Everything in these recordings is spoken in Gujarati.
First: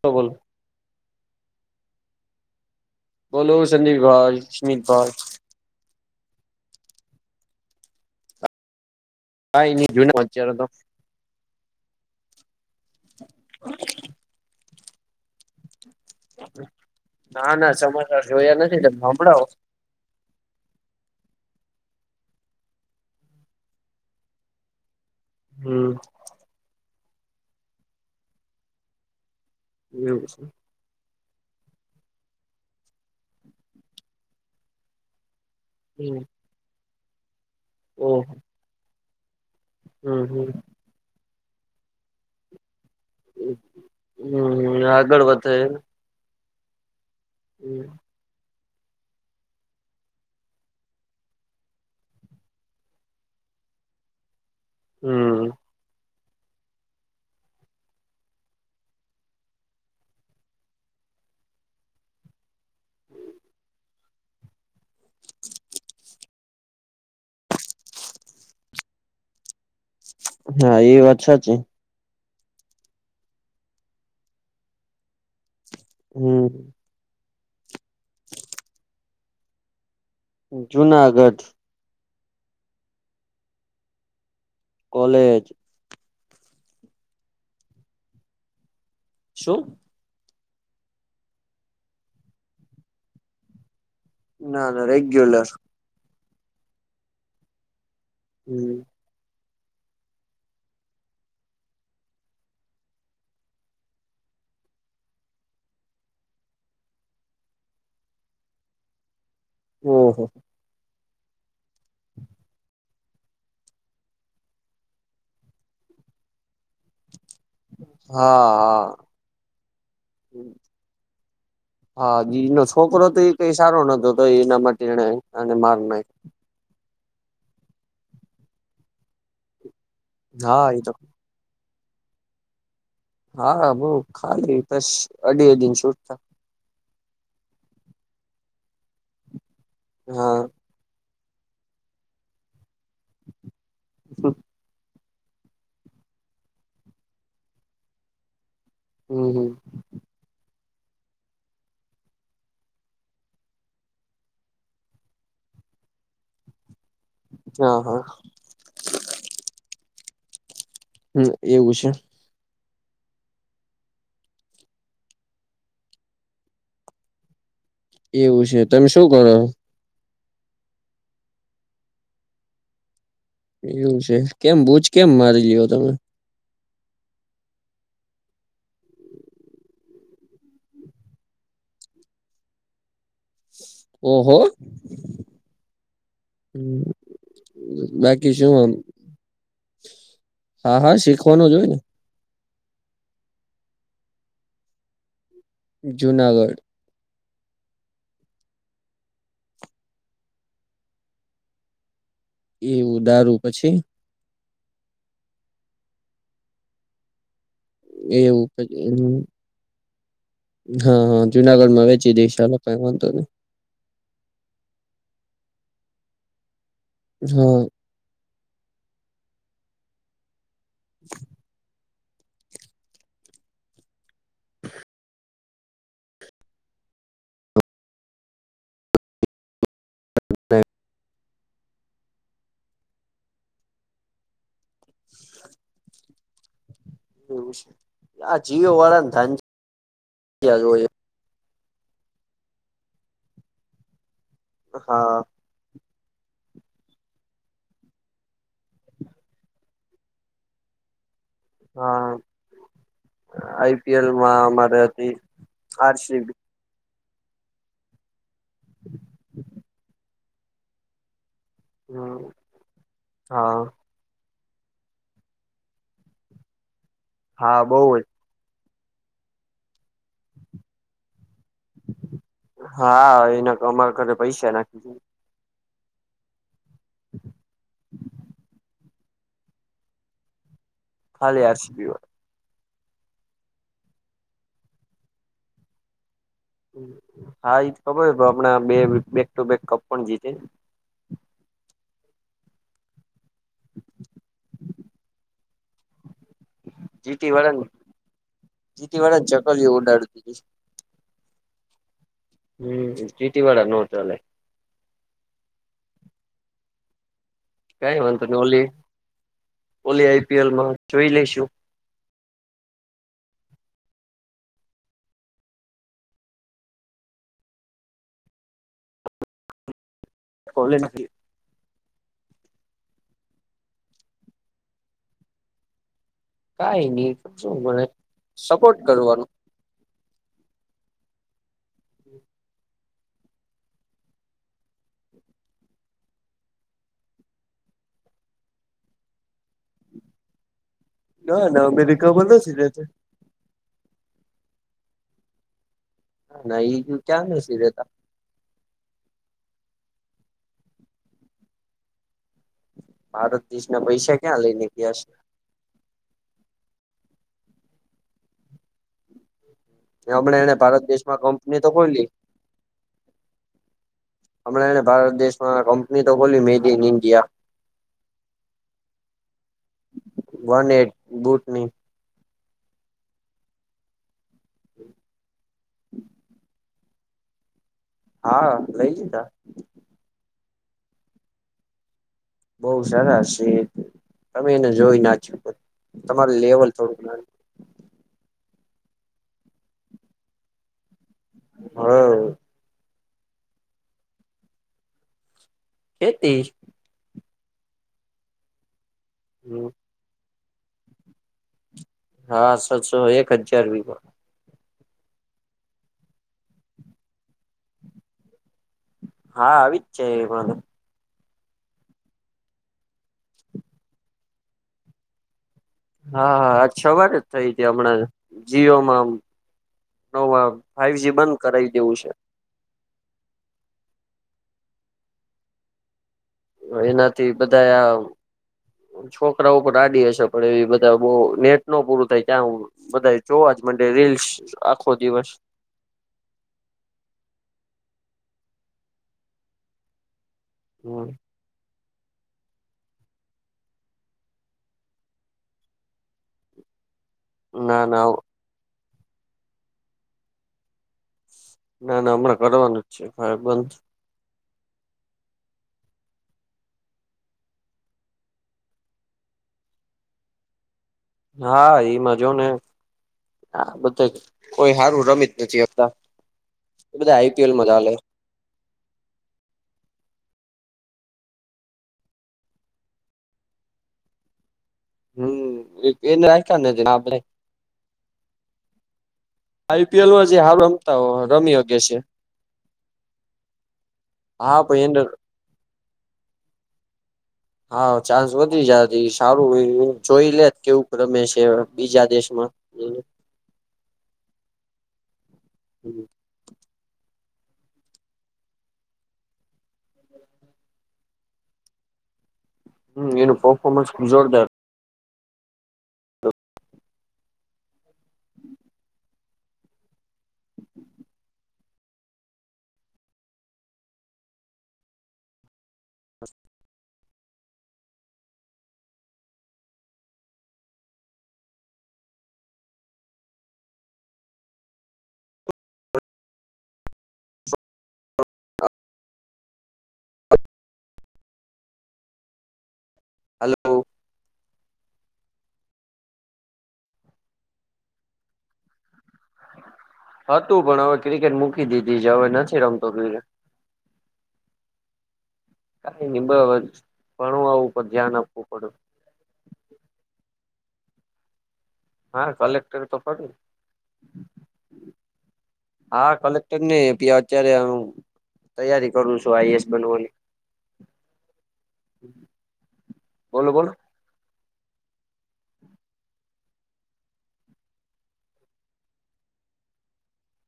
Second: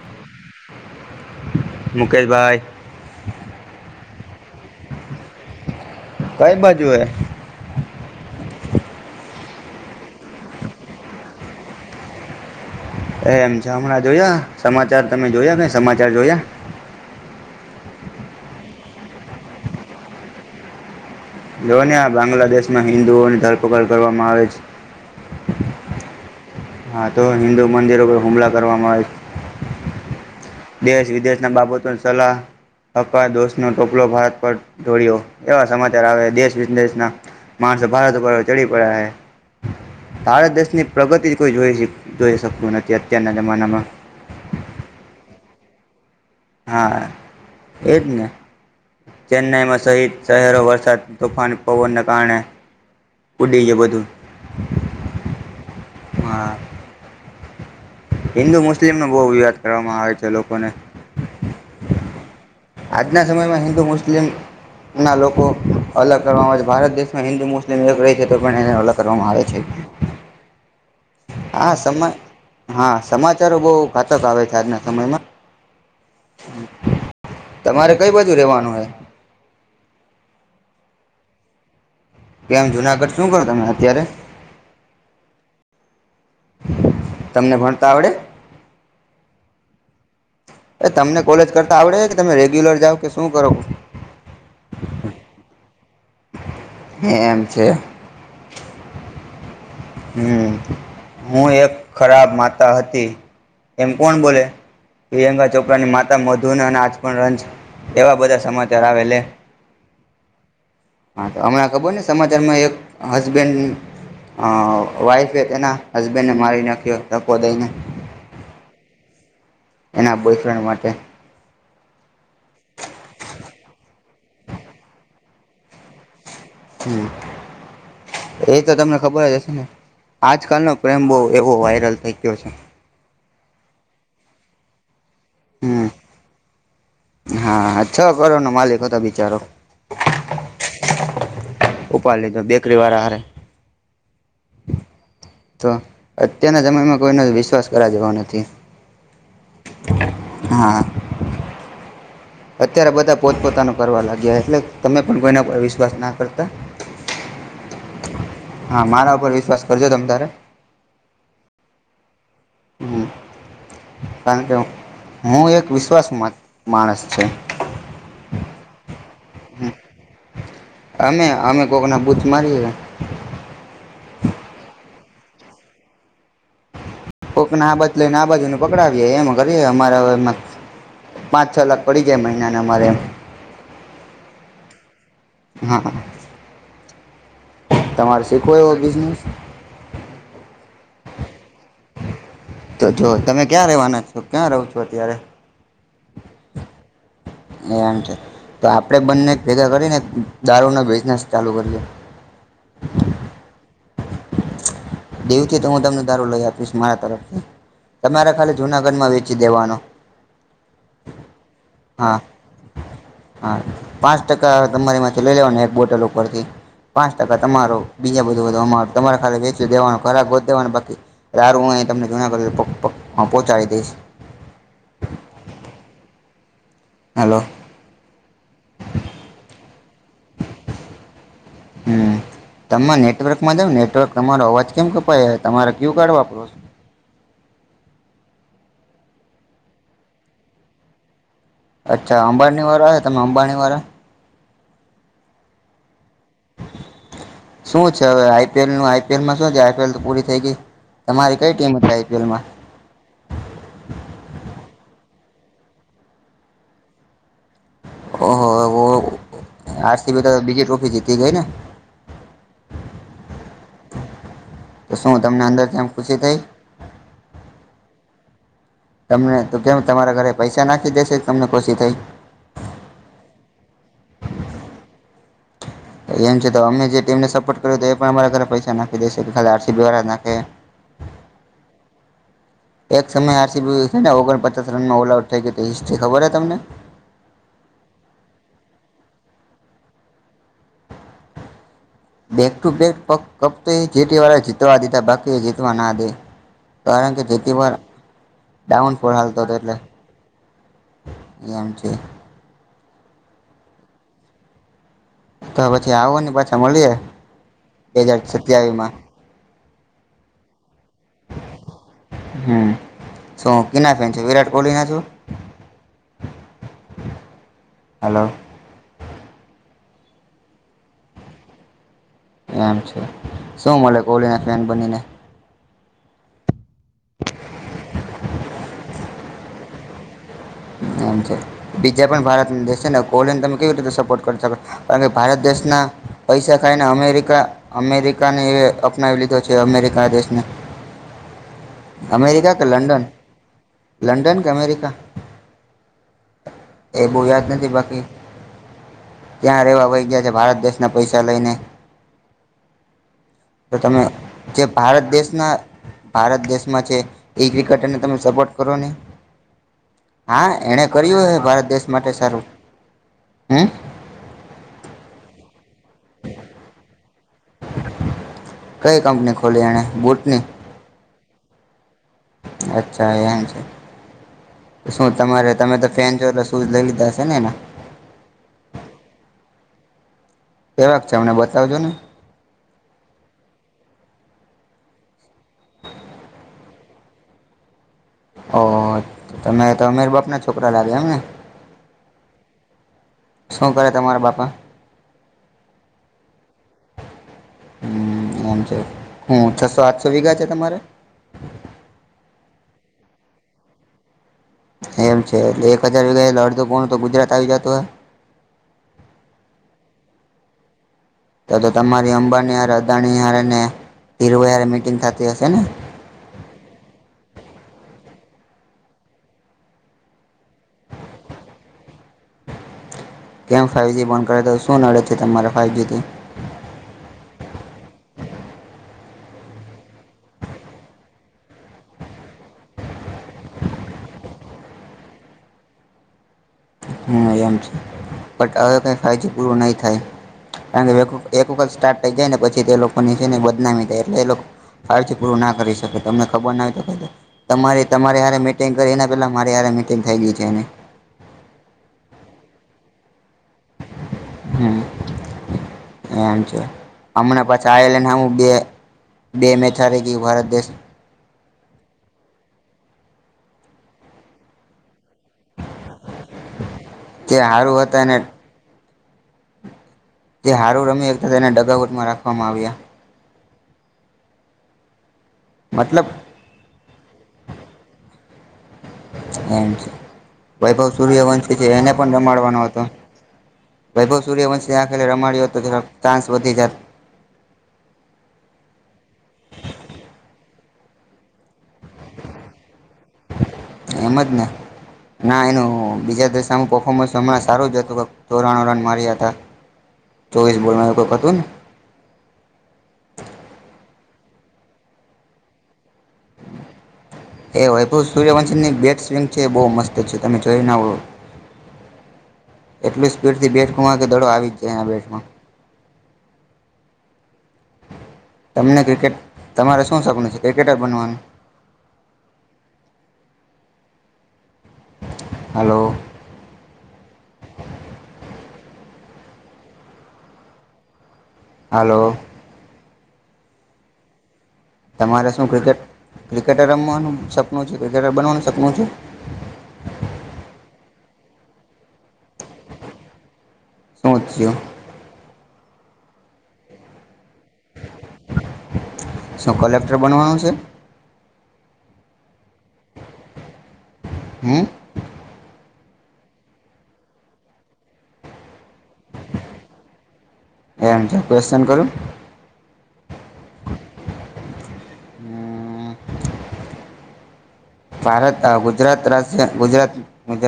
શ બોલ. મુકેશભાઈ. બોલો સંજીવ ભાઈ, શમિત ભાલ કઈ બાજુ, હ હા ઈન જુના વિચારો તો એમ છેામણાં જોયા સમાચાર તમે જોયા કઈ સમાચાર જોયા? ના ના સમાચાર જોયા નથી હંભળાઓ જોને આ બાંગ્લાદેશમાં હિન્ંદુઓની ધરપકડ કરવામાં આવે છે હમમ હા તો, હિન્દુ મંદિરો ઉપર હુમલા કરવામાં આવે એવું છે. દેશ વિદેશ ના બાબતોની સલાહ અફવા દોષનો ટોપલો ભારત પર ઢોળ્યો કેવા સમાચાર હમ આવે દેશ વિદેશના માણસો ભારત ઓહ ઉપર ચડી પડયા છે, હમ ભારત હમ દેશની પ્રગતિ કોઈ જોઈશ, જોઈ શકતું નથી અત્યારના જમાનામાં હમમ આગળ વધે હા એ જને ચેન્નાઈમાં સહિત શહેરો વરસાદ તોફાની પવનને કારણે ઉડી ગ્યું બધું. હમ હાઆ હિન્દુ, મુસ્લિમનો બહુ વિવાદ કરવામાં આવે છે લોકોને, આજના સમયમાં હિન્દુ મુસ્લિમ ના લોકો અલગ કરવામાં આવે છે. ભારત દેશમાં હિન્દુ મુસ્લિમ એક રહી છે તો, પણ એને અલગ કરવામાં આવે છે. હા એ વાત સાચી હા, સમા હા સમાચારો બહુ ઘાતક આવે છે. આજના સમયમાં, હમમ તમારે કઈ બાજુ રહેવાનું હૈ? જુનાગઢ કેમ? જુનાગઢ શું કરો તમે અત્યારે? કોલેજ તમને ભણતા આવડે? શું? એ તમને કોલેજ કરતા આવડે છે, કે તમે રેગ્યુલર જાવ કે શું કરો? ના ના રેગ્યુલર હે એમ છે હમ હમ, હું એક ખરાબ માતા હતી. એમ કોણ બોલે? પ્રિયંકા ચોપરાની માતા મધુન અને આચપન રંજ એવા બધા સમાચાર આવે લે. હહ હા, તો હમણા ખબરને સમાચારમાં એક હસબેન્ડ વાઈફ તેના હસબેન્ડને મારી નાખ્યો. ધક્કો દઈને હા હા એના બોયફ્રેન્ડ માટે હા જીનો છોકરો તો એ કઈ સારો નતો તો એના માટે એને માર નાખ હમ એ તો તમને ખબર જ હશે ને? હા આજકાલનો એ તો પ્રેમ બહુ એવો વાયરલ થઈ ગયો છે. હા બઉ ખાલી બસ અઢી અઢી હમ છૂટા હા છ કરોડ નો માલિક હતો બિચારો. હા ઉપાડ લીધો બેકરી વાળા હારે તો અત્યારના જમાનામા કોઈનો વિશ્વાસ કર્યા જેવો નથી. હં, હં. હા અત્યારે બધા પોતપોતાનું કરવા લાગ્યા એટલે, તમે પણ કોઈના પર વિશ્વાસ ના કરતા. હા હા હા, મારા ઉપર વિશ્વાસ કરજો તમે તારે. હં, એવું છે. હં, કારણ કે હું, હું એક વિશ્વાસમત માણસ છે. એવું છે. તમે શું કરો? અમે, અમે કોકના બૂથ મારીએ. એવું છે કેમ બૂજ કેમ મારી લીઓ તમે? કોકને આ બાજ લઈને આ બાજુુંનું પકડાવીએે, એમ કરીએે અમારે અવે એમાં. પાંચ છ લાખ પડી જાય મહિનાના, અમારે એમ. ઓહો! હા. તમારે બાકી શું શીખવો આમ એવો બિઝનેસ હા, શીખવાનું જ હોય ને! તો જો તમે ક્યાં રેવાના છો? ક્યાં રહો છો અત્યારે? જુનાગઢ. એમ છે. તો આપણે બંને ભેગા કરીને દારૂનો બિઝનેસ ચાલુ કરીએ. એવું, દારું પછી? દીવથી તો હું તમને દારું લઈ આપીશ, મારા તરફથી. તમારે એવું ખાલી પછી જુનાગઢમાં વેચી દેવાનો. હા હા જુનાગઢમાં વેચી હા, દઈશ ચાલો કઈ વાંધો નહી હા. પાંચ ટકા તમારી માથે લઈ લેવાના એક બોટલ ઉપરથી. પાંચ ટકા હા તમારો, બીજા બધું બધું અમારું. તમારે ખાલી વેચી દેવાનું, ખરાબ ગોત દેવાનું, બાકી દારુ હું આંઈ તમને જુનાગઢથી પોં પોં પોંહચાડી દઈશ. હલો. [inaudible] હમ. તમે નેટવર્કમાં જાવ, નેટવર્ક, તમારો અવાજ કેમ કપાય? તમારે ક્યુ કાર્ડ વાપરો છો? આ જીઓવાળાને ધાંધિયા જ હોય. અચ્છા અંબાણીવાળા હ તમે અંબાણીવાળા? હા. શું છે હવે આઈ પી એલનું? આઈ પી એલમાં શું છે? આઈ પી એલ તો પૂરી થઈ ગઈ. તમારી કઈ ટીમ હતી હા આઈપીએલમાં આઈ પી એલ માં અમારે હતી આર સી બી ઓહો હો. આર સી બી તો બીજી ટ્રોફી જીતી ગઈ ને! હમ્મ હા. તો શું તમને અંદરથી એમ ખુશી થઈ? હા, બઉ જ. તમને તો કેમ તમારા ઘરે પૈસા નાખી દેશે? તમને ખુશી થઈ? તો અમારા ઘરે પૈસા નાખી છે? એટલે એમ છે. તો અમે જે ટીમને સપોર્ટ કર્યો તો એ પણ અમારા ઘરે પૈસા નાખ નાખી દેશે, [unintelligible] આર સી બી વાળા નાખે એમ. ખાલી આર સી બી વાળા. એક સમયે આર સી બી છેને ઓગણપચાસ રનમાં ઓલ આઉટ થઈ જતી, હિસ્ટ્રી ખબર જ હા, ઈ ખબર હોય પણ હમણા બે બેક ટુ બેક કપ પણ જીતી ને! બેક ટુ બેક પક કપ તો એ જી ટી વાળાએ જીતવા દીધા, બાકીએ જીતવા ના દે. કારણ કે જીટી જી ટી વાળા પર ડાઉન જીટી ફોલ વાળા હાલતો તો એટલે. ચકલીઓ ઉડાડતી એમ છે. હમ્મ જી ટી વાળા નો ચાલે. તો પછી આવો ને, પાછા મળીએ. કઈ બે હજાર વાંધો નહી ઓલી સત્યાવી માં. ઓલી આઈપીએલમાં જોઈ લઈશુ. હમ્મ શું કેના ફેન છો? વિરાટ કોહલી ના છું? હલો કોલે નથી એમ છે. શું મલે કોલીના ફેન બનીને? કઈ નહી શું મને સપોર્ટ કરવાનું એમ છે બીજા પણ ભારત દેશ છે, ને પોલેન્ડ તમે કેવી રીતે સપોર્ટ કરી શકો છો કારણ કે ભારત દેશના પૈસા ખાઈને અમેરિકા અમેરિકા રિકાને એ અપનાવી લીધો છે, અમેરિકા દેશને ના ના અમેરિકામાં અમેરિકા નથી કે રેતા લંડન લંડન કે અમેરિકા? ના ઈ એ બહ ક્યાં યાદ નથી રેતા બાકી ત્યાં રેવા હોય, ગયા છે, ભારત દેશના પૈસા લઈને, ભારત દેશ તો ના તમે પૈસા ક્યાં જે લઈને ગયા ભારત દેશના ભારત દેશમાં છે, એ ક્રિકેટરને તમે સપોર્ટ કરોને છે હમણાં હા, એને એણે ભારત દેશમાં કર્યું હ કંપની ભારત તો દેશ ખોલી માટે સારું હમ હમણાં એને ભારત દેશમાં કંપની તો બોલી મેડ ઇન ઇન્ડિયા કઈ કંપની ખોલી એણે બૂટની વન એટ [unintelligible] અચ્છા એમ છે, શું તમારે તમે તો ફેન જો એટ શૂઝ લઈ લધ જસનેના હા, લઈ જતાા કેવાક છે, અમને બતાવજો ને બઉ સારા છે, તમે એને જોઈ નાખ્યું તમારું લેવલ થોડું ઓહ, તમેં તો અરા બાપના છોકરા લાગ્યા એમને [unintelligible] શું કરે તમારા બાપા? ખેતી હમ્મ એમ છે, હું છસો આઠસો વીઘા છે તમારે? હા, છસો એક હજાર વીઘા એમ છે, એટલે એક હજાર વગ અડધો કોણ તો ગુજરાત આવી જતું હોય, હા, આવી જ છે પણ તો તો તમારી અંબાનીયાર અદાણીયારને ધરવાર મીટિંગ થતી હશે ને હા હા છ વાર જ થઈ હતી હમણાં જીઓમાંમ ન વા ફાઈવ જ બંધ કરાઈ દેવું છે, કેમ ફાઈઇવજી બોન કરે તો શું નડદ છે, તમારે ફાઈઇવજી થી એનાથી બધા આ છોકરા ઉપર રાડી હશે પણ એ બધા બ નેટ ન પૂરું થાય ત્યાં હ બધા જોવા જ [unintelligible] રીલ્સ આખો દિવસ હું એમ છે પણટ હવે કંઈ ફાળજી પૂરું નહીં થાય હમ [unintelligible] એક વખત સ્ટાટ ઈ જાય ને પછી તે લોકોની છે, ને બદનામી થાય એટલે એ લોકો કાળજી પૂરું ના કરી શકે તમને ખબર ન હોય તો ક ના તમારી ના તમારેારે મિટિંગ કરી એના પેલા મારે મિટિંગ થઈ ગઈ છે, એને ના ના હમણાં કરવાનું જ છે, ખ બંધ હમ એમ છે, હમણાં પછી આવેલા ને હું બે બે મેચ હારી ગઇ ભારત દેશ હા, એમાં જો ને આ બધે કોઈ સારું રમ એ બધા જે આઈપીએલ હારું મજા લે હતા એને તે હારું રમી વતા તેને ડગાવટમાં રાખવામાં આવ્યા, હમ્મ મતલબ એને રાખતા નથી આપડે એમ છે વૈભવ સૂર્યવંશ રમી કે જે શકે એને છે પણ રમાડવાનો હતો. વૈભવ હા સૂર્યવંશી પણ આખરે એને રમાડ્યો તો તેનો ચાન્સ વધી જાત. હા ચાન્સ વધી જાત એ સારું એ જોઈ લેત કેવું રમે છે એમ. એમ જ ને ના એનું બીજા દિવસ આમ પો ફોમન્સ હમણાં સારું જ હતું કે ચોરાણું રન માર્યાતા. ચોવીસ બોર્ડમાં કોઈક હતુંન. હમ, એનું પરફોર્મન્સ જોરદાર. એ હોય તો સૂર્યવંશનની બેટ સ્વિંગ છે બહુ મસ્ત છે તમે જોઈન આવો. એટલી સ્પીડથી બેટ ગુમાવે કે દડો આવી જ જાય એના બેટમાં. હશ તમને ક્રિકેટ તમારે શું સપનું છે ક્રિકેટર બનવાનું. એ છે હલો. હા. હાલો. હલો. તમારે શું ક્રિકેટ ક્રિકેટર રમવાનું સપનું છે ક્રિકેટર બનવાનું સપનું છે. હતું પણ હવે ક્રિકેટ મૂકી દીધી છે હવે નથી રમતો ક્રિકેટ. શોસીયો કઈ નહી બવ ઘણું અ વ ઉપર ધ્યાન આપવું પડ શું કલેક્ટર બનવાનું છે હા કલેક્ટર તો ફડવું હમ. હા કલેક્ટર ને [unintelligible] અત્યારે તૈયારી કરું છું આઈસ બનવાની. એમ છે ક્વેશ્ચન કરું બોલો બોલો. હમ ભારત આ ગુજરાતના ગુજરાત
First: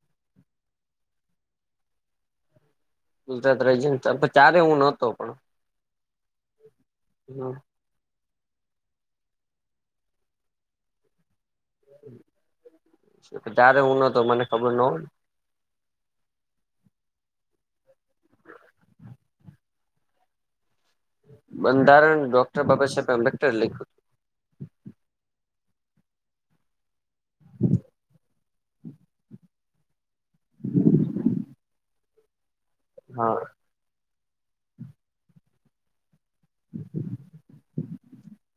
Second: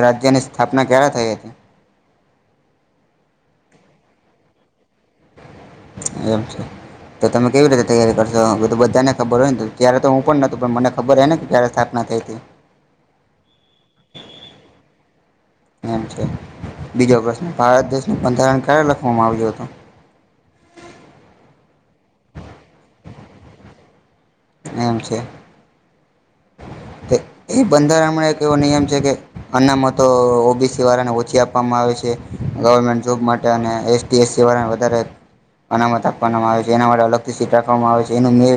રાજ્યની સ્થાપના ક્યારે થઈ હતી. કુલતા રાજે ત્યાં પણ ત્યારે હું નતો પણ. એમ છે તો તમે કેવી રીતે તૈયારી કર હ હવે તો બધાને ખબર હોય ને તે ત્યારે તો હું પણ નતો પણ મને ખબર હ ને કે ક્યારે સ્થાપના થઈ હતી તારે હું નતો મને ખબર ન હોય. એમ છે બીજો પ્રશ્ન ભારત દેશનું બંધારણ ક્યારે લખવામાં આવ્યું હતું. બંધારણ ડોક્ટર બાબા સાહેબ આંબેડકરે લયખું એમ તે ઈ બંધારણ મે એવો નિયમ છે કે અનામતો ઓબીસી વારાને ઓછી આપવામાં આવે છે. ગવર્મેન્ટ જોબ હા માટે અને એસટી એસસી વાળા વધારે અનામત આપવાનામાં આવે છે એના માટે અલગથી સીટ રાખવામાં આવે છે એનું મે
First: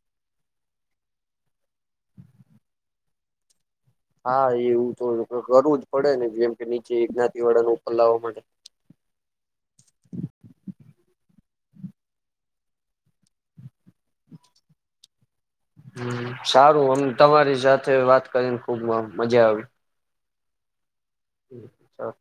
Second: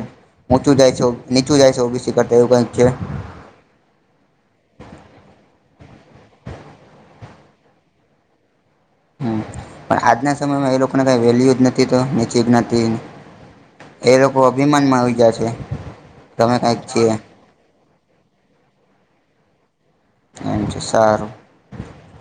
ઊંચું જાય છે ઓબ નીચું જાય છે ઓબીસી કરતા એવું કઈક છે. હા એવું તો કરવું જ પડે ને જેમ કે નીચે જ્ઞાતિ વાળા લોકો લાવવા માટે. હમ, પણ આજના સમયમાં એ લોકોને કઈ વેલ્યુ જ નથી તો નીચું જ નથી. એ લોકો અભિમાન માં આવી ગયા છે. હમ તમે કાંઈક સારું અમ છીએ તમારી સાથે વાત કરીન ખુબ મા મજા આવી. આવી જશ એ આ